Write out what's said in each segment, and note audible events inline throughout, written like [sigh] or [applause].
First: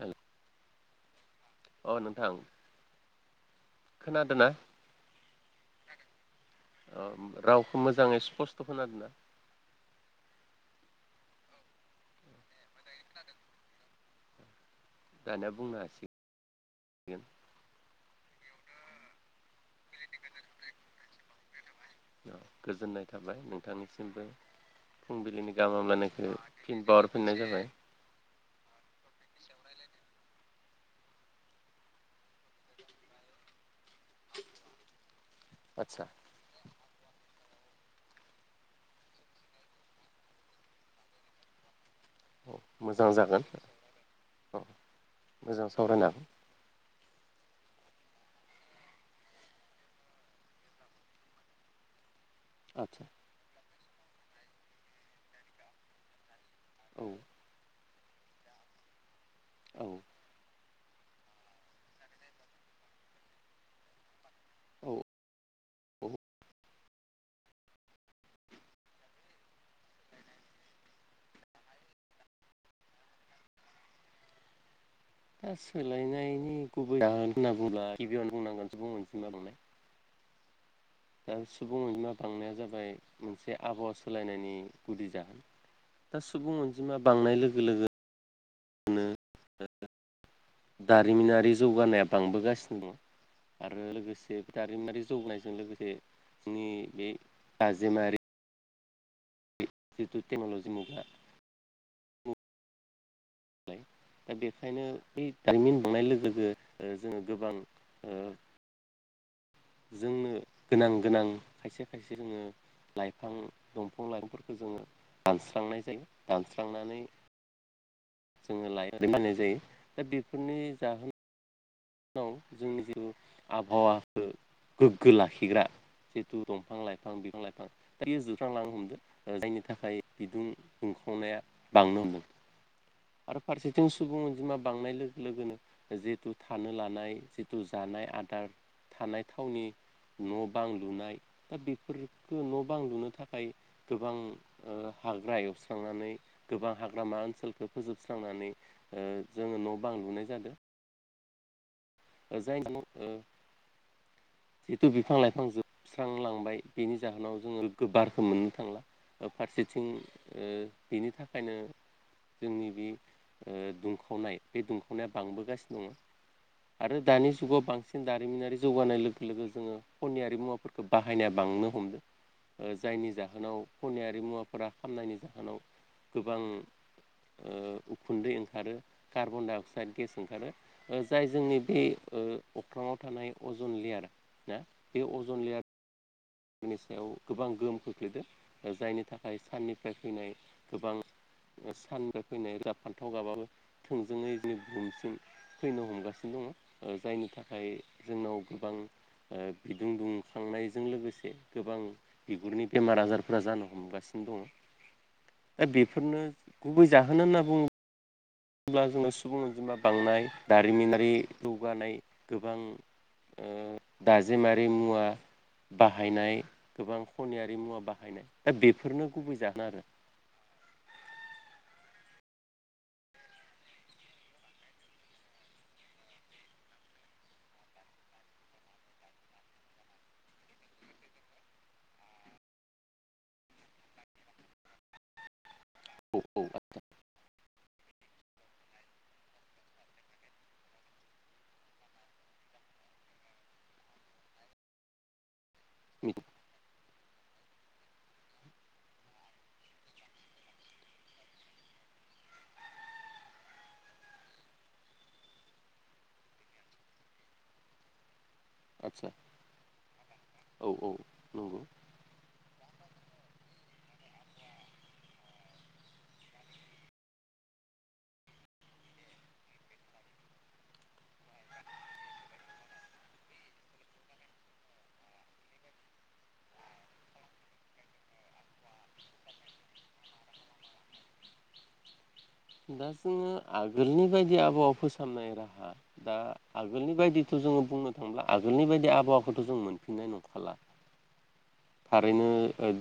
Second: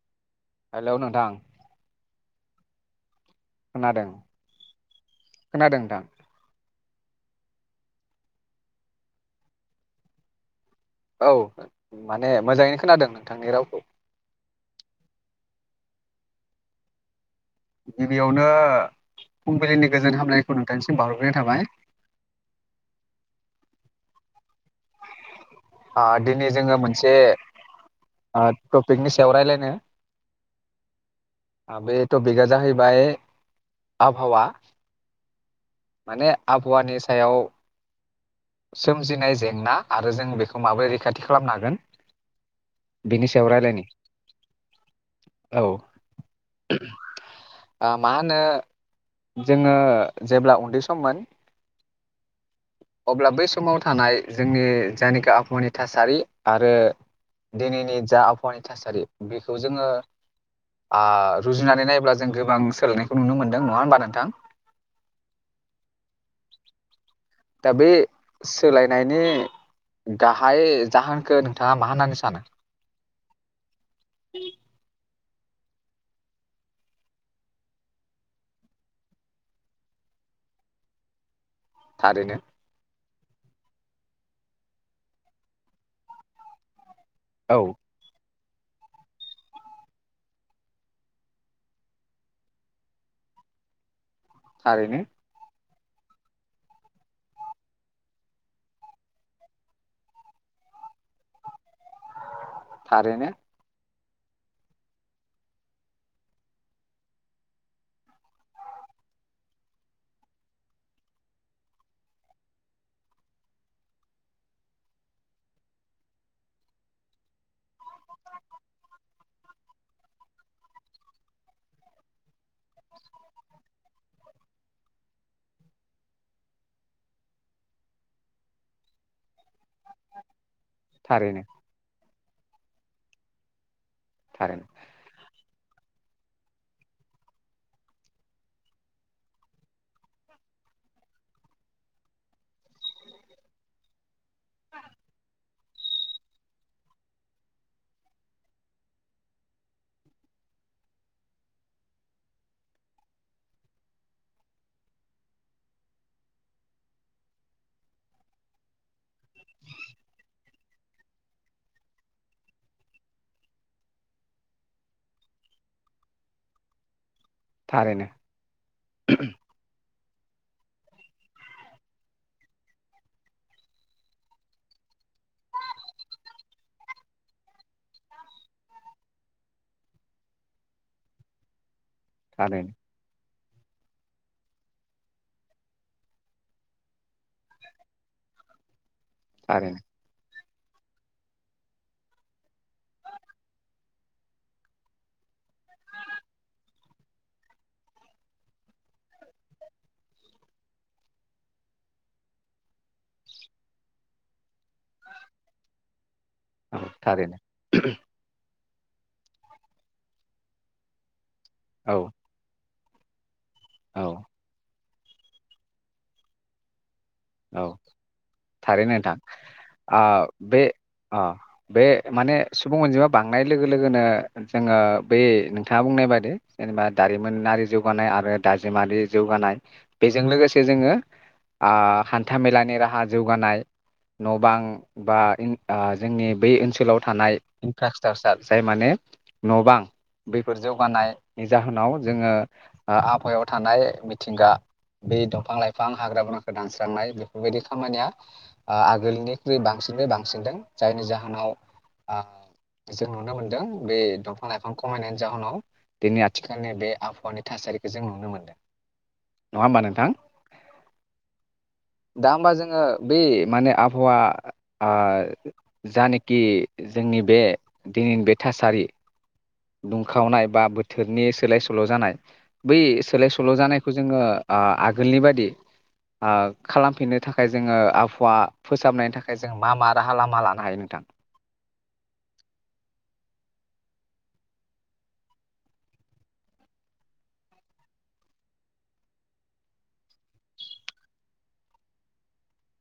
हेल'। Hello नोंथां। अ नोंथां। खोनादों खोनादोंना खोनादों नोंथां। रावखौ मोजाङै स्पस्त' खोनादो ना? औ माने मोजाङैनो खोनादों नोंथांनि रावखौ। दानिया बुंनो हासिगोन। गिबियावनो फुंबिलिनि गोजोन हामलनायखौ नोंथांनिसिम बाहरग्रोननाय थाबाय। औ गोजोननाय थाबाय नोंथांनिसिमबो। फुंबिलिनि गाहाम आ हामलायनायखौ दिनै जोङो फिन मोनसे बावहरफिननाय जाबाय टपिकनि सायाव रायलायनो। बे टपिकआ जाहैबाय आबहावा। आदसा माने आबहाानि सा सायाव सोमजिनाय जेंना आरो जों बेखौ माबोरै रैखाथि खालामनो हागोन। औ मोजां बेनि जागोन सायाव रायलायनि औ औ मोजां ओ सावरायनो हागोन। मा होनो जोङो जेब्ला उन्दै सममोन। आदसा अब्ला बै स माव थानाय जोंनि। जायनाखि आफमनि थाासारि। आरो औ दिनैनि। जा आबहावानि थासारि। बेखौ औ जोङो। आ रुजुनानै नायोब्ला जों गोबां सोलायनायखौ नुनो मोन्दों, नङा होमबा नोंथां? औ। औ [unintelligible] दा बे सोलायनायनि गाहाय जाहोनखो नोंथाङा मा होननानै सानो? [unintelligible] दा सोलायनायनि गुबै जाहोन होनना बुंब्ला गिबियावनो बुंनांगोन सुबुं अनजिमा बांनाय। दा सुबुं बिमा थारैनो बांनाया जाबाय मोनसे आबहावा सोलायनायनि गुदि जाहोन दा सुबुं अनजि जिमा बांनाय औ लोगो लोगो नो [unintelligible] दारिमिनारि जौगानाया बांबोगासिनो दं। आरो लोगोसे बे थारैनो दारिमिनारि जौनायजों लोगोसे बे नि बे दाजेमारि [unintelligible] मुगा। थारैनो। मबाइल दा बेखायनो बे दारिमिन बांनाय लोगो लोगो ओ जोङो गोबां ओ जोंनो गोनां गोनां खायसे खायसे जोङो लाइफां दंफां लाइफांफोरखौ जोङो दानस्रांनाय जायो दानस्रांनानै जोङो लाय [unintelligible] जायो दा बेफोरनि जाहोन नाव जोंनि [unintelligible] आबहावाखो गोग्गो लाखिग्रा जिहथु दंफां लाइफां बिफां लाइफां दायो जोबस्रांलांनो हमदो। ओ जायनि थाखाय बिदुं दुंखावनाया थारैनो बांनो हमदों। आरो फारसे थिं सुबुं अनजिमा थारैनो बांनाय लोगो लोगोनो जिहेतु थानो लानाय जिथु जानाय आदार थानाय थावनि न' बां लुनाय दा बेफोरफोरखो न' बां लुनो थाखाय गोबां ओ हाग्रा एवस्रांनानै गोबां हाग्रामा ओनसोलखौ फोजोबस्रांनानै ओ जोङो न' बां लुनाय जादो। ओ जाय [unintelligible] ओ जिथु बिफां लाइफां जोबस्रांलांबाय बेनि जाहोनाव जोङो गो बारखौ मोननो थांला ओ फारसेथिं ओ बेनि थाखायनो जोंनि बे ओ दुंखावनाय बे दुंखावनाया बांबोगासिनो दङ। आरो दानि जु जुगाव थारैनो बांसिन दारिमिनारि जौगानाय लोगो लोगो जोङो खनियारि मुफोरखौ बायनाया बांनो हमदो। ओ जायनि जाहोनाव खनिारि मुवाफोरा खामनायनि जाहोनाव गोबां ओ उखुन्दै ओंखारो कार्बन डाइअक्साइद गेस ओंखारो। ओ जाय जोंनि बे ओ थारैनो अख्राङाव थानाय अजन लेयार ना बे अजन लेयार बिनि सायाव गोबां गोहोम खोख्लैदो। ओ जायनि थाखाय थारैनो साननिफ्राय फैनाय गोबां साननिफाय फैनाय गाब फान्थाव गाबाबो थोंजोङै जोंनिथिं फैनो हमगासिनो दङ'। ओ जायनि थाखाय जोंनाव गोबां ओ बिदुं दुंखांनायजों लोगोसे से गोबां बिगुरनि बेमार आजारफोरा जानो हमगासिनो दङ'। दा बेफोरनो औ गुबै जाहोन थारैनो होनना बुं होनब्ला जोङो सुबुं अनजिमा बांनाय दारिमिनारि औ जौगानाय गोबां ओ औ दाजे मारि मुवा बाहायनाय गोबां खनियारि औ मुवा बाहायनाय दा थारैनो बेफोरनो नोंथां गुबै जाहोन आरो आ‌ बे आ बे माने सुबुं अनजिमा बांनाय लोगो लोगोनो जोंङो बै नोंथांङा बुंनाय बाददि जेनेबा दारिमिनारि जौगानाय आरो दाजिमारि जौगानाय बेजों लोगोसे जोंङो आह हान्था मेलानि राहा जौगानाय न' बां बा आह औ जोंनि औ बै आदसा ओनसोलाव थानाय [unintelligible] जाय माने न' बां बैफोर जौगानायनि जाहोनाव जोंङो आबहायाव थानाय मिथिंगा बे दंफां लाइफां बां हाग्राा बंग्रा दानस्रां साननाय बेफोरबायदि खामानिया आगोलनिख्रुइ बांसिनफ्राय बांसिनदों जायनि जाहोनाव ओ जों नुनो मोनदों बे दंफां लाइफां खमायनायनि जाहोनाव दिनै आथिखालनि बे आबहावानि थासारिखौ जों नुनो मोनदों। आतसा नङा होमबा नोंथां औ औ दा होमबा जोंङो बे माने आबहावा आ जा नेखि जोंनि बे दिनैनि बे थासारि दुंखावनाय बा बोथोरनि सोलाय सोल' जानाय बै सोलाय सोल' जानायखौ जोंङो ओ आगोलनि बादि खालामफिननो थाखाय जोंङो आबहावा फोसाबनायनि थाखाय जों मा मा राहा लामा लानो हायो नोंथां? दा जोंङो आगोलनि बायदि आबहावा फोसाबनाय राहा दा आगोलनि बायदिथ' जोंङो बुंनो थांब्ला आगोलनि बायदि आबहावाखौथ' जों मोनफिननाय नंखाला थारैनो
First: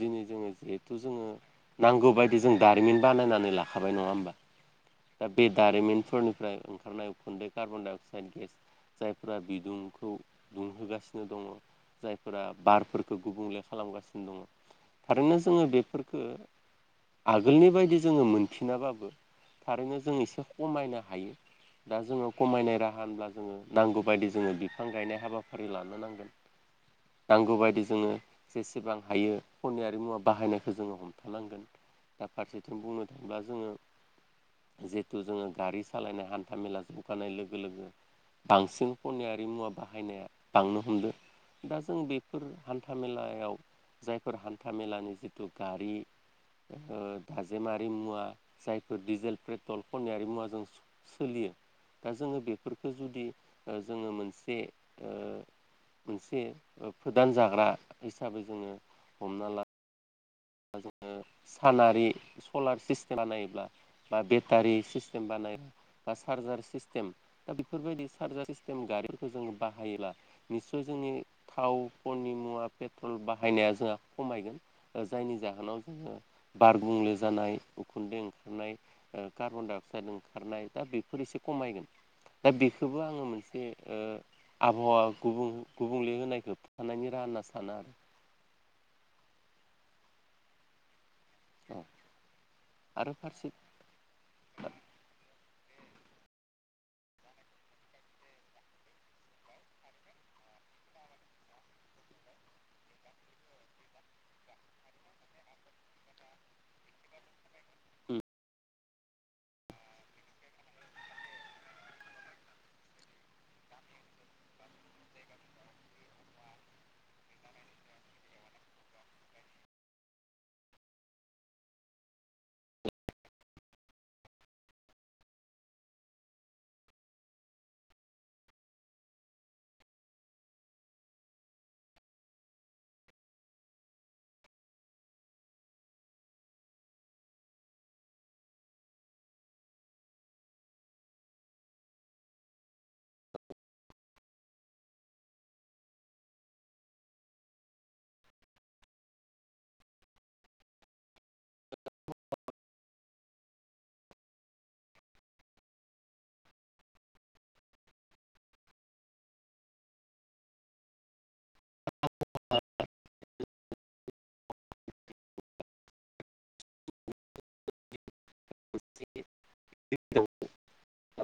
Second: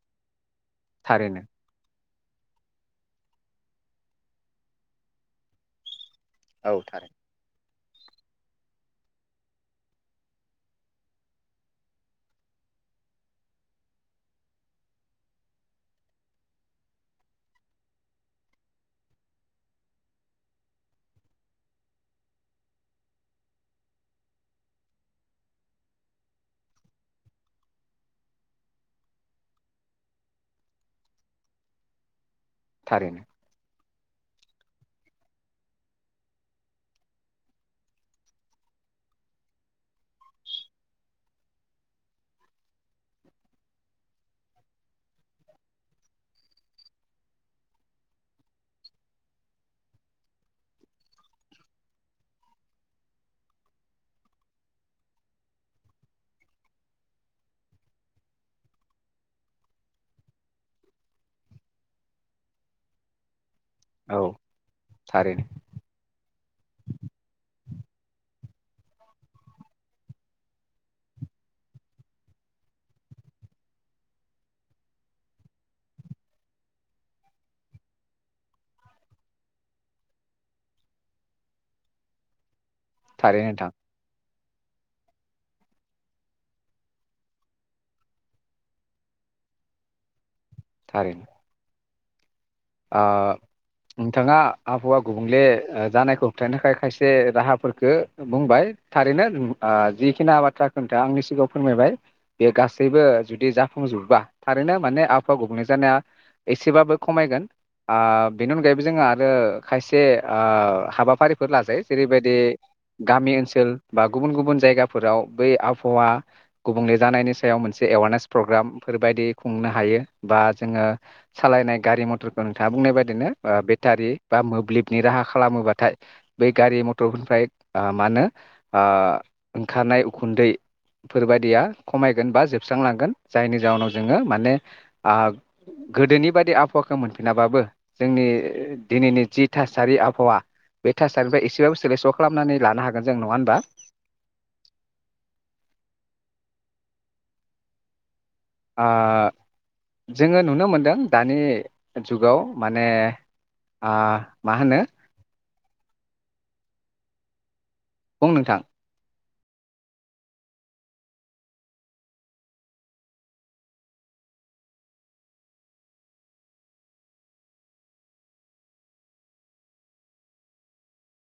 दिनै जोंङो जिहेथु जोंङो थारैनो नांगौबाय बि जों दारिमिन बानायनानै लाखाबाय नंङा होमबा? दा बे दारिमिन फोरनिफ्राय औ ओंखारनाय थारैनो उखुन्दै कार्बन-डाइ-अक्साइड गेस जायफोरा बिदुंखौ दुंहोगासिनो दंङ, जायफोरा बारफोरखौ गुबुंले खालामगासिनो दंङ, थारैनो जोंङो बेफोरखो आगोलनि बायदि जोंङो मोनफिनाबाबो थारैनो जों एसे खमायनो हायो दा जोंङो खमायनाय राहा होनब्ला जोंङो नांगौ बादि जोंङो बिफां गायनाय हाबाफारि लानो नांगोन नांगौबायायदि जोंङो जेसेबां हायो खनियारि मुवा बाहायनायखौ जोंङो हमथानांगोन। दा फारसेथिं बुंनो थारैनो थांङोला जोंङो जिहथु जोंङो गारि सालायनाय हान्था मेला जौगानाय लोगो लोगो बांसिन खनियारि मुवा बाहायनाया बांनो हमदो दा जों बेफोर हान्थ मेलायाव जायफोर हान्था मेलानि जिथु गारि दाजेमारि मुवा जाय फोर डिजेल, पेट्रल खनियारि मुवाजों सोलियो दा जोंङो बेफोरफोरखौ जुदि जोंङो मोनसे ओ मोनसे फोदान जाग्रा हिसाबै जोंङो हमना ला जोंङो सानारि सलार सिस्टेमा नायोब्ला बा औ बेटारि सिस्टेम थारैनो बानाय बा चार्जार सिस्टेम दा बेफोरबायदि सार्जार सिस्टेम गारिफोरखौ जों बाहायोब्ला निसय जोंनि थावफोरनि मुवा पेट्रल बाहायनाया जोंहा खमायगोन ओ जायनि जाहोनाव जोंङो बार गुंले जानाय उखुन्दै ओंखारनाय कार्बन-डाइ-अक्साइद ओंखारनाय दा बेफोर एसे खमायगोन, दा बे खौबो आंङो थारैनो मोनसे नोंथां आबहावा गुबुं-गुबुंले होनायखौ होबथानायनि राहा होनना साना आरो। थारैनो औ ओ नोंथांङा आबहावा गुबुंले ओ जानायखौ होबथानो थाखाय खायसे राहाफोरखौ बुंबाय थारैनो लु ओ जिखिनि बाथ्रा खोन्था आंनि सिगांङाव फोरमायबाय बे गासैबो जुदि जाफुंजोब्बा थारैनो माने आबहावा गुबुंले जानाया एसेबाबो खमायगोन। आ बेनि अनगायैब बो जों आरो खायसे ओ हाबाफारिफोर लाजायो जेरैबायदि गामि ओनसोल बा गुबुन गुबुन जायगाफोराव बै आबहावा गुबुंले जानायनि सायाव मोनसे एवार नेस प्रग्राम फोरबायायदि खुंनो हायो बा जोंङो सालायनाय गारि मथर ओ नोंथांङा बुंनाय बादिनो ओ बेटारि बा मोब्लिबनि राहा खालामोबाथाय बै गारि मटरफोरनिफ्राय आ मा होनो ओ ओंखारनाय उखुन्दैफोर बायदिया खमायगोन बा जोबस्रांलांगोन जायनि जाउनाव जोंङो माने आ गोदोनि बादि आबहावाखौ मोन फिना बाबो जोंनि दिनैनि जि थासारि आबहावा बे थासारिनिफ्राय एसेबाबो सोलायस' खालामनानै लानो हागोन जों नंङा होनबा? आह जोंङो नुनो मोनदों दानि जुगाव माने ओह मा होनो बुं नोंथां [unintelligible]